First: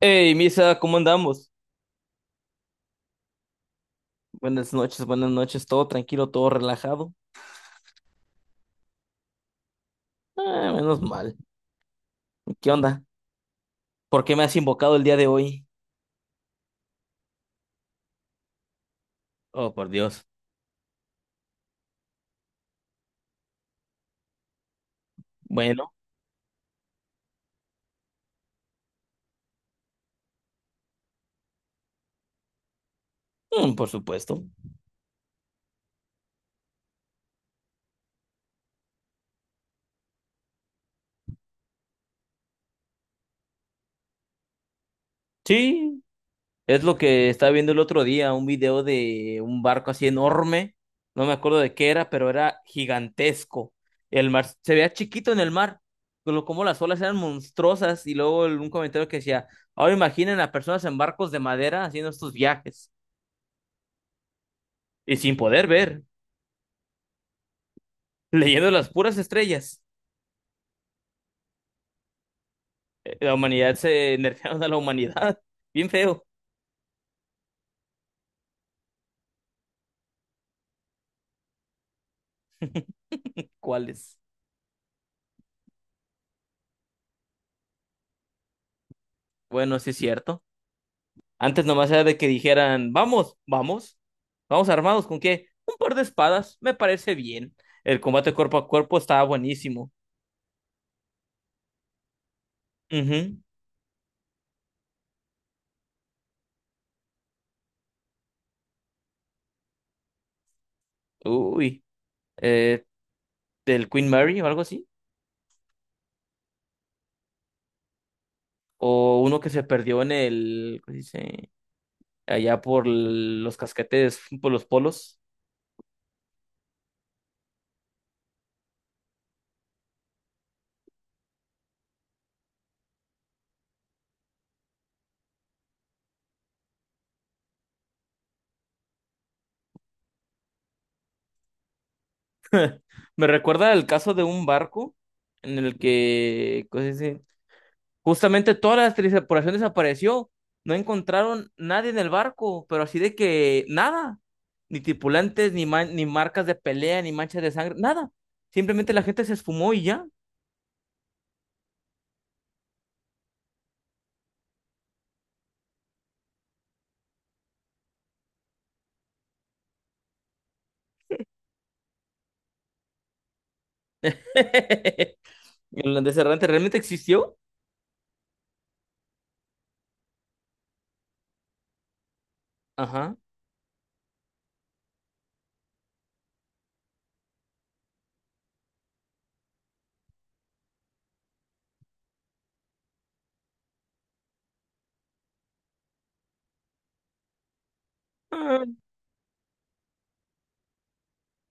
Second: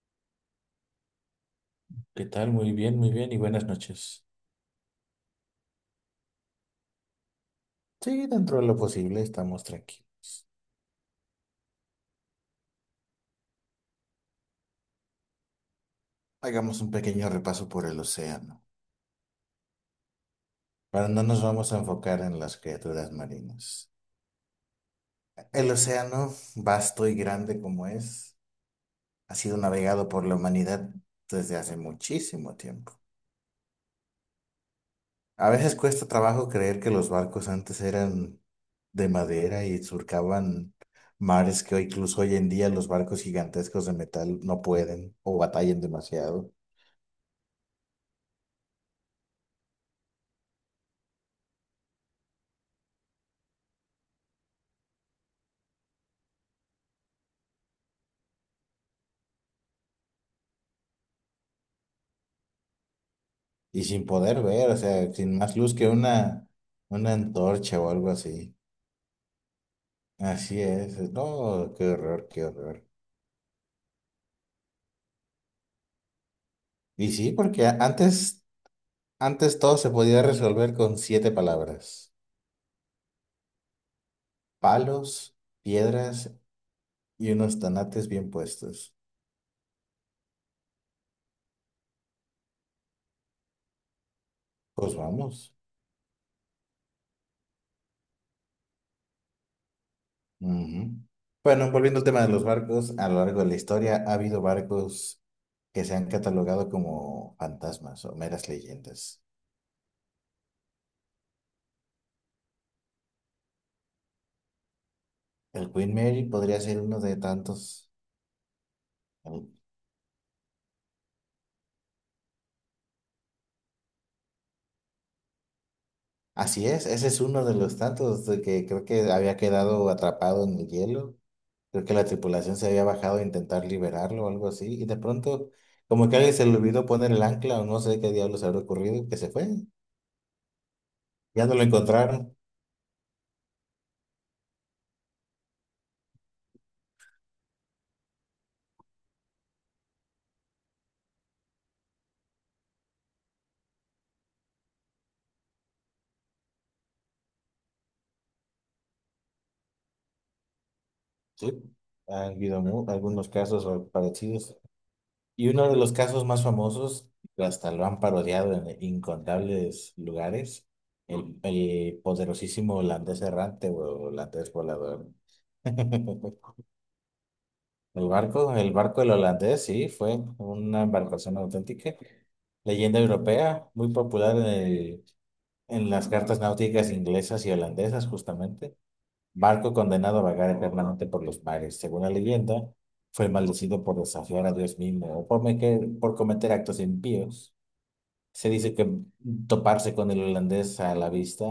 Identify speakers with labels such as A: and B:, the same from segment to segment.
A: Hey, Misa, ¿cómo andamos?
B: ¿Qué tal? Muy bien y buenas noches.
A: Buenas noches, todo tranquilo, todo relajado.
B: Sí, dentro de lo posible estamos tranquilos.
A: Ah, menos mal. ¿Qué onda? ¿Por qué me has invocado el día de hoy?
B: Hagamos un pequeño repaso por el océano,
A: Oh, por Dios.
B: pero no nos vamos a enfocar en las criaturas marinas. El
A: Bueno,
B: océano, vasto y grande como es, ha sido navegado por la humanidad desde hace muchísimo tiempo.
A: por supuesto.
B: A veces cuesta trabajo creer que los barcos antes eran de madera y surcaban mares que incluso hoy en día los barcos gigantescos de metal no pueden o batallan
A: Sí,
B: demasiado.
A: es lo que estaba viendo el otro día, un video de un barco así enorme. No me acuerdo de qué era, pero era gigantesco. El mar se veía chiquito en el mar, pero como las olas eran monstruosas. Y luego un comentario que decía, ahora imaginen a personas en barcos de madera haciendo estos viajes
B: Y sin poder ver, o sea,
A: y sin
B: sin más
A: poder
B: luz que
A: ver.
B: una antorcha o algo así.
A: Leyendo las puras estrellas.
B: Así es. No, qué horror, qué horror.
A: La humanidad se nerfearon a la humanidad. Bien feo.
B: Y sí, porque antes todo se podía resolver con siete palabras.
A: ¿Cuáles?
B: Palos, piedras y unos tanates bien puestos.
A: Bueno, sí es cierto. Antes nomás era de que dijeran, vamos, vamos, vamos
B: Pues
A: armados ¿con qué?
B: vamos.
A: Un par de espadas, me parece bien. El combate cuerpo a cuerpo estaba buenísimo.
B: Ujú. Bueno, volviendo al tema de los barcos, a lo
A: Ujú.
B: largo de la historia ha habido barcos que se han catalogado como fantasmas o meras leyendas.
A: Uy. Eh, del Queen Mary o algo así.
B: El Queen Mary podría ser uno de tantos.
A: O uno que se perdió en el, ¿cómo se dice? Allá por los casquetes, por los polos.
B: Así es, ese es uno de los tantos de que creo que había quedado atrapado en el hielo. Creo que la tripulación se había bajado a intentar liberarlo o algo así. Y de pronto, como que alguien se le olvidó poner el ancla o no sé qué diablos habrá ocurrido, que se fue. Ya no lo encontraron.
A: Me recuerda el caso de un barco en el que, ¿cómo se dice? Justamente toda la tripulación desapareció. No encontraron nadie en el barco, pero así de que nada. Ni tripulantes, ni, ni marcas de pelea, ni manchas de sangre, nada. Simplemente la gente se esfumó y ya.
B: Sí. Ha habido algunos casos parecidos. Y uno de los casos más famosos, hasta lo han parodiado en incontables lugares, el poderosísimo holandés errante o holandés volador.
A: El deserrante realmente existió.
B: El barco del holandés, sí, fue una embarcación auténtica, leyenda
A: Ajá.
B: europea, muy popular en las cartas náuticas inglesas y holandesas, justamente. Barco condenado a vagar eternamente por los mares. Según la leyenda, fue maldecido por desafiar a Dios mismo o por cometer actos impíos. Se
A: Ah,
B: dice que toparse con el holandés a la vista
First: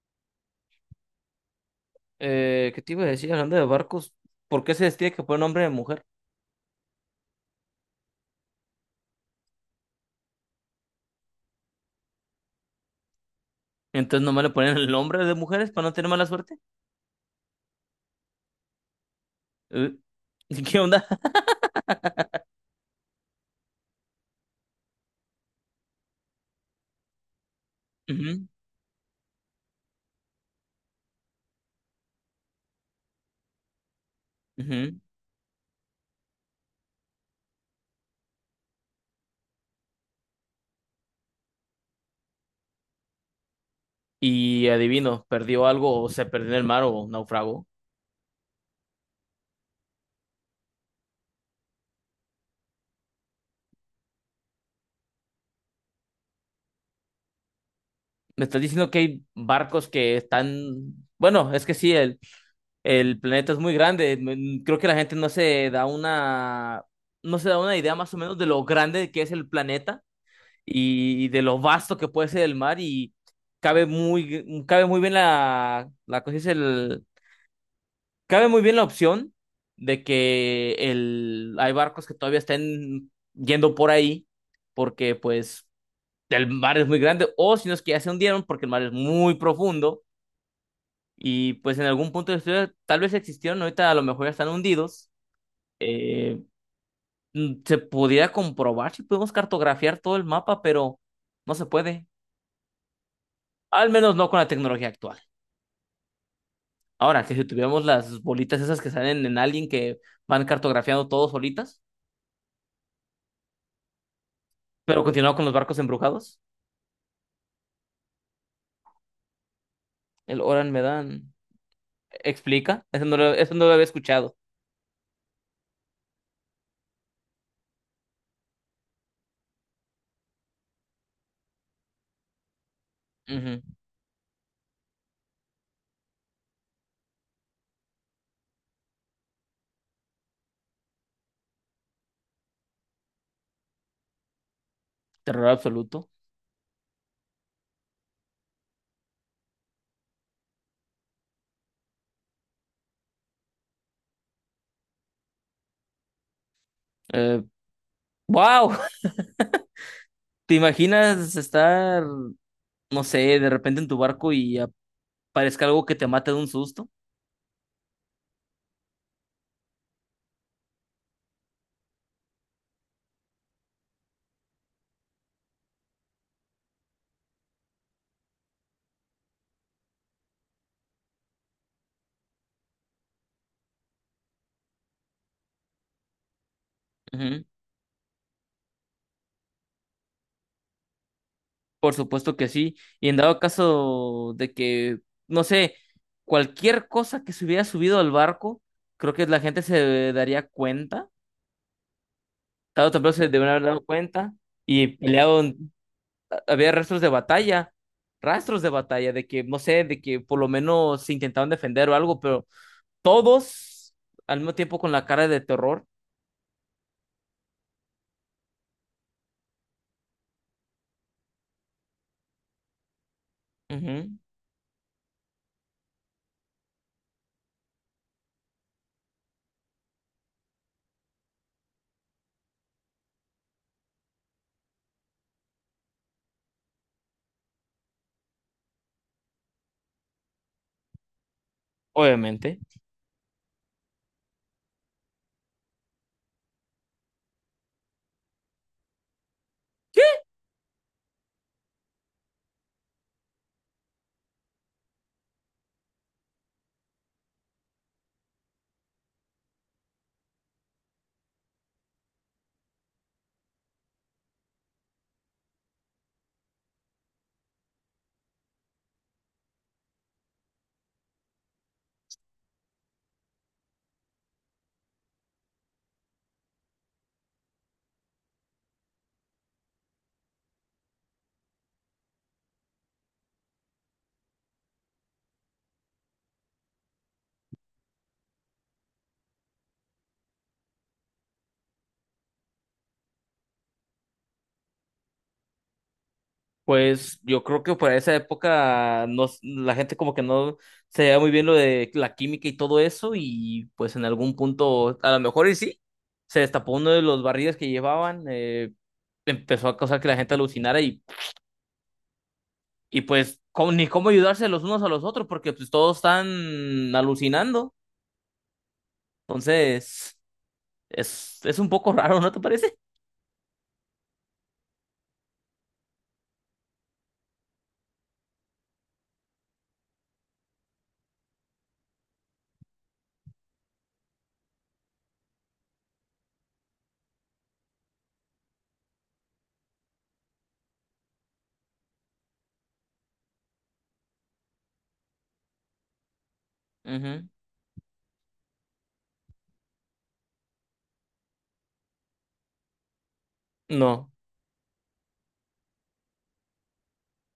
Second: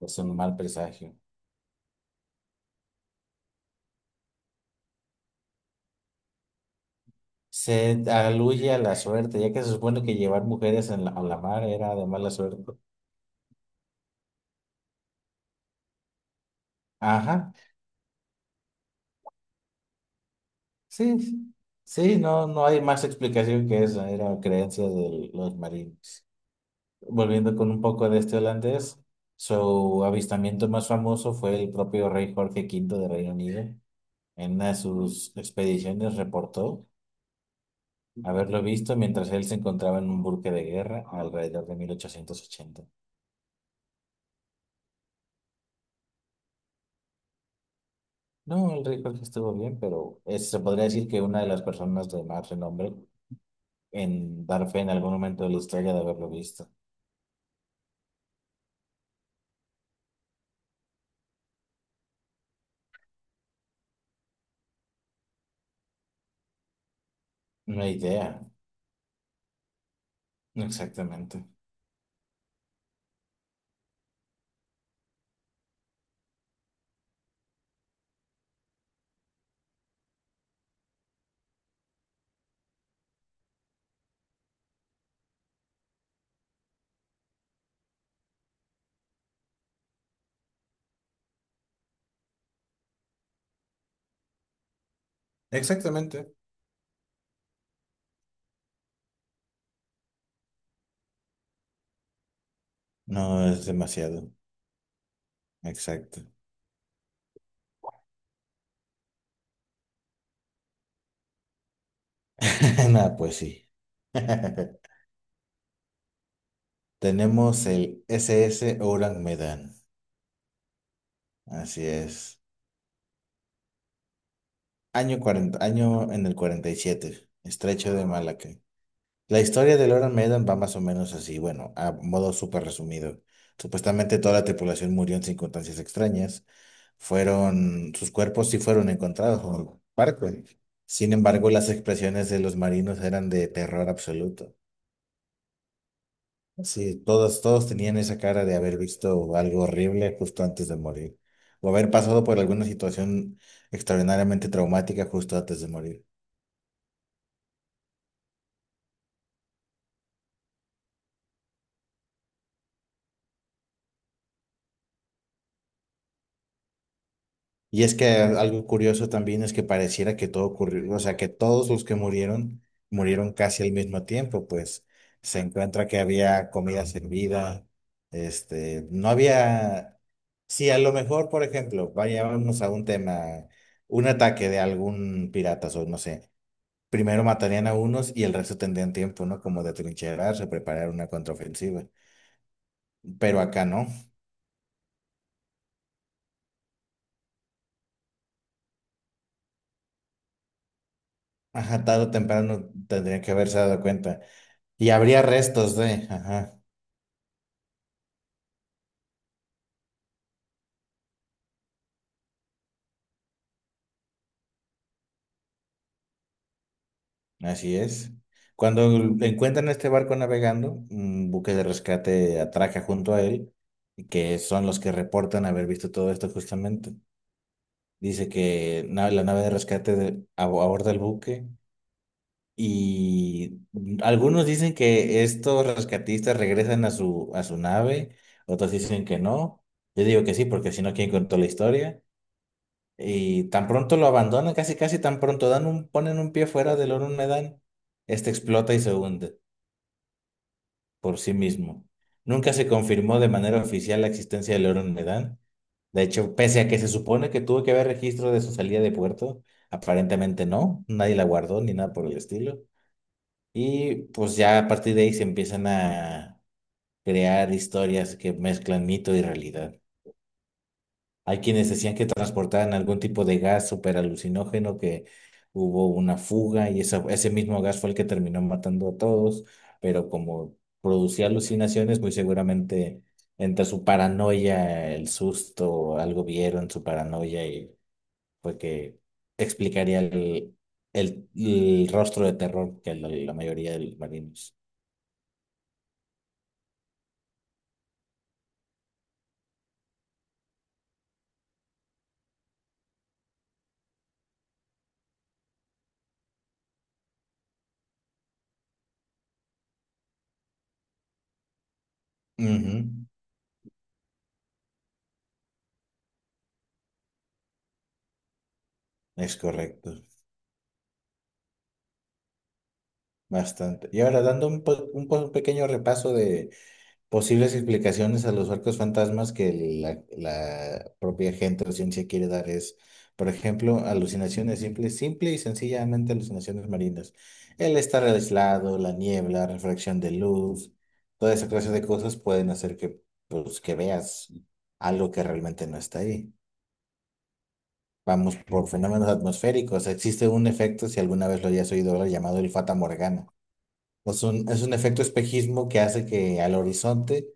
B: es un mal presagio.
A: ¿qué te iba a decir? Hablando de barcos, ¿por qué se les tiene que poner nombre de mujer?
B: Se aluye a la suerte, ya que se supone que llevar mujeres a la mar era de mala suerte.
A: Entonces nomás le ponen el nombre de mujeres para no tener mala suerte.
B: Ajá,
A: Eh, ¿Qué onda?
B: sí, sí, sí, no, no hay más explicación que esa, era creencia de los marines. Volviendo con un poco de este holandés, su avistamiento más famoso fue el propio rey Jorge V de Reino Unido. En una de
A: Ujú.
B: sus expediciones reportó haberlo visto mientras él se encontraba en un buque de guerra alrededor de 1880.
A: Y adivino, ¿perdió algo o se perdió en el mar o naufragó?
B: No, el rey Jorge estuvo bien, pero se podría decir que una de las personas de más renombre en dar fe en algún momento de la historia de haberlo visto.
A: Me estás diciendo que hay barcos que están. Bueno, es que sí, el planeta es muy grande. Creo que la gente no se da una, no se da una
B: Una
A: idea más o
B: idea.
A: menos de lo grande que es el planeta y de
B: Exactamente.
A: lo vasto que puede ser el mar y cabe muy bien la cosa. Es Cabe muy bien la opción de que hay barcos que todavía estén yendo por ahí porque pues el mar es muy grande, o si no es que ya se hundieron porque el mar es muy profundo, y pues en algún punto de la historia tal vez existieron, ahorita a lo mejor ya están hundidos.
B: Exactamente.
A: Eh, Se pudiera comprobar si podemos cartografiar todo el mapa, pero no se puede.
B: No, es
A: Al menos no
B: demasiado.
A: con la tecnología actual.
B: Exacto.
A: Ahora, que si tuviéramos las bolitas esas que salen en Alien que van cartografiando todo solitas.
B: Nada, pues sí.
A: Pero continuaba con los barcos embrujados.
B: Tenemos el SS Orang Medan.
A: El Oran Medan,
B: Así es.
A: explica. Eso no lo había escuchado.
B: Año 40, año en el 47, Estrecho de Malaca. La historia de Iron Maiden va más o menos así, bueno, a modo súper resumido.
A: Ujú.
B: Supuestamente toda la tripulación murió en circunstancias extrañas. Fueron, sus cuerpos sí fueron encontrados en el barco. Sin embargo, las expresiones de los marinos eran de terror absoluto.
A: Terror absoluto.
B: Sí, todos, todos tenían esa cara de haber visto algo horrible justo antes de morir, o haber pasado por alguna situación extraordinariamente traumática justo antes de morir.
A: Eh, ¡Wow! ¿Te imaginas estar, no sé, de repente en tu barco y aparezca algo que te mate de un susto?
B: Y es que algo curioso también es que pareciera que todo ocurrió, o sea, que todos los que murieron casi al mismo tiempo, pues se encuentra que había comida servida, este, no había, sí a lo mejor, por ejemplo, vayámonos a un tema, un ataque de algún pirata, o no sé, primero
A: Ujú.
B: matarían a unos y el resto tendrían tiempo, ¿no? Como de trincherarse, preparar una contraofensiva,
A: Por supuesto que sí. Y en dado
B: pero acá no.
A: caso de que, no sé, cualquier cosa que se hubiera subido al barco, creo que la gente se daría cuenta.
B: Ajá, tarde o temprano
A: Tarde o temprano
B: tendrían
A: se
B: que
A: deberían
B: haberse
A: haber
B: dado
A: dado
B: cuenta.
A: cuenta y
B: Y habría
A: peleado,
B: restos de, ajá,
A: había rastros de batalla, de que, no sé, de que por lo menos se intentaban defender o algo, pero todos al mismo tiempo con la cara de terror.
B: así es. Cuando encuentran este barco navegando, un buque de rescate atraca junto a él, y
A: Ujú,
B: que son los que reportan haber visto todo esto justamente. Dice que la nave de rescate aborda el buque y algunos dicen que estos rescatistas regresan a su nave, otros dicen que no. Yo digo que sí, porque si no, ¿quién contó la historia?
A: obviamente.
B: Y tan pronto lo abandonan, casi casi tan pronto dan un, ponen un pie fuera del Oro Medan, este explota y se hunde por sí mismo. Nunca se confirmó de manera oficial la existencia del Oro Medan. De hecho, pese a que se supone que tuvo que haber registro de su salida de puerto, aparentemente no, nadie la guardó ni nada por el estilo. Y pues ya a partir de ahí se empiezan a crear historias que mezclan mito y realidad. Hay quienes decían que transportaban algún tipo de gas super alucinógeno, que hubo una fuga y ese mismo gas fue el que terminó matando a todos, pero como producía alucinaciones, muy seguramente entre su paranoia, el susto, algo vieron su paranoia y fue que explicaría el rostro de terror que la mayoría de los marinos.
A: Pues yo creo que para esa época la gente como que no se veía muy bien lo de la química y todo eso, y pues en algún punto, a lo mejor y sí, se destapó uno de los barriles que llevaban, empezó a causar que la gente alucinara. y
B: Ujú.
A: Y pues ni cómo ayudarse los unos a los otros porque pues todos están alucinando.
B: Es correcto,
A: Entonces, es un poco raro, ¿no te parece?
B: bastante. Y ahora dando un pequeño repaso de posibles explicaciones a los arcos fantasmas que la propia gente o ciencia quiere dar es, por ejemplo, alucinaciones simples, simple y sencillamente alucinaciones marinas. El estar aislado, la niebla, refracción de luz, toda esa clase de cosas pueden hacer que, pues, que veas algo que realmente no está ahí.
A: Ujú.
B: Vamos por fenómenos atmosféricos. Existe un efecto, si alguna vez lo hayas oído hablar, llamado el Fata Morgana.
A: No.
B: Es un efecto espejismo que hace que al horizonte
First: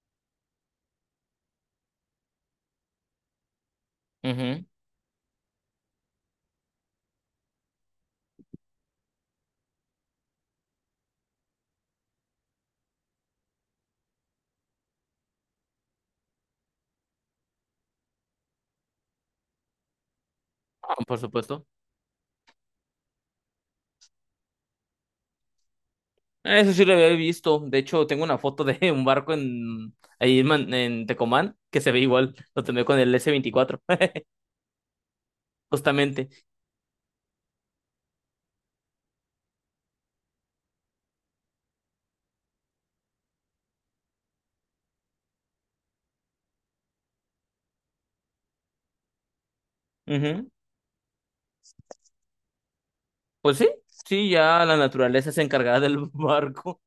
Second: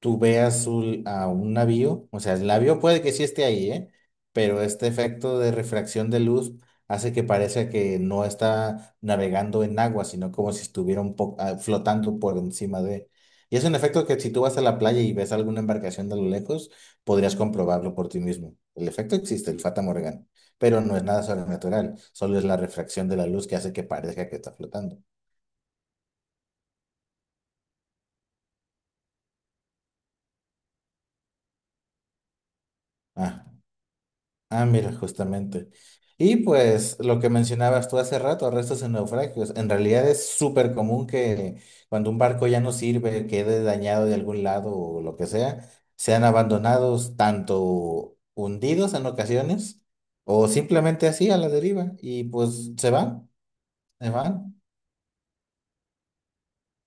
B: tú veas a un navío, o sea, el navío puede que sí esté ahí, ¿eh? Pero
A: Ujú.
B: este efecto de refracción de luz hace que parezca que no está navegando en agua, sino como si estuviera flotando por encima de... Y es un efecto que si tú vas a la playa y ves alguna embarcación de lo lejos, podrías comprobarlo por ti mismo. El efecto existe, el Fata Morgana, pero
A: Ah,
B: no es
A: por
B: nada
A: supuesto.
B: sobrenatural, solo es la refracción de la luz que hace que parezca que está flotando.
A: Eso sí lo había visto. De hecho, tengo una foto de un barco en ahí en Tecomán que se ve igual. Lo tomé con el s
B: Ah.
A: veinticuatro
B: Ah, mira, justamente.
A: Justamente.
B: Y pues lo que mencionabas tú hace rato, restos en naufragios, en realidad es súper común que cuando un barco ya no sirve, quede dañado de algún lado o lo que sea, sean abandonados, tanto hundidos en ocasiones
A: Ujú.
B: o simplemente así a la deriva y pues se van,
A: Pues sí,
B: se
A: sí,
B: van.
A: ya la naturaleza es encargada del barco.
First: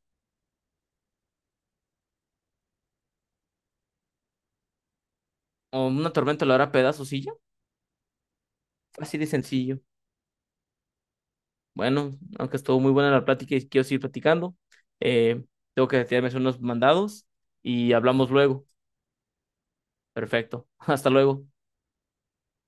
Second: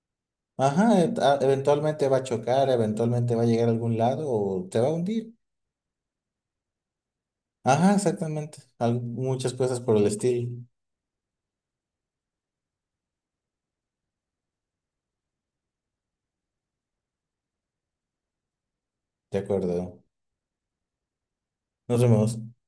B: Ajá, eventualmente va a chocar, eventualmente va a llegar a algún lado o se va a hundir.
A: O una tormenta lo hará pedazos y ya.
B: Ajá, exactamente.
A: Así de
B: Muchas
A: sencillo.
B: cosas por el estilo.
A: Bueno, aunque estuvo muy buena la plática y quiero seguir platicando, eh, tengo que retirarme a hacer unos mandados y hablamos luego.
B: De acuerdo.
A: Perfecto. Hasta luego.
B: Nos vemos.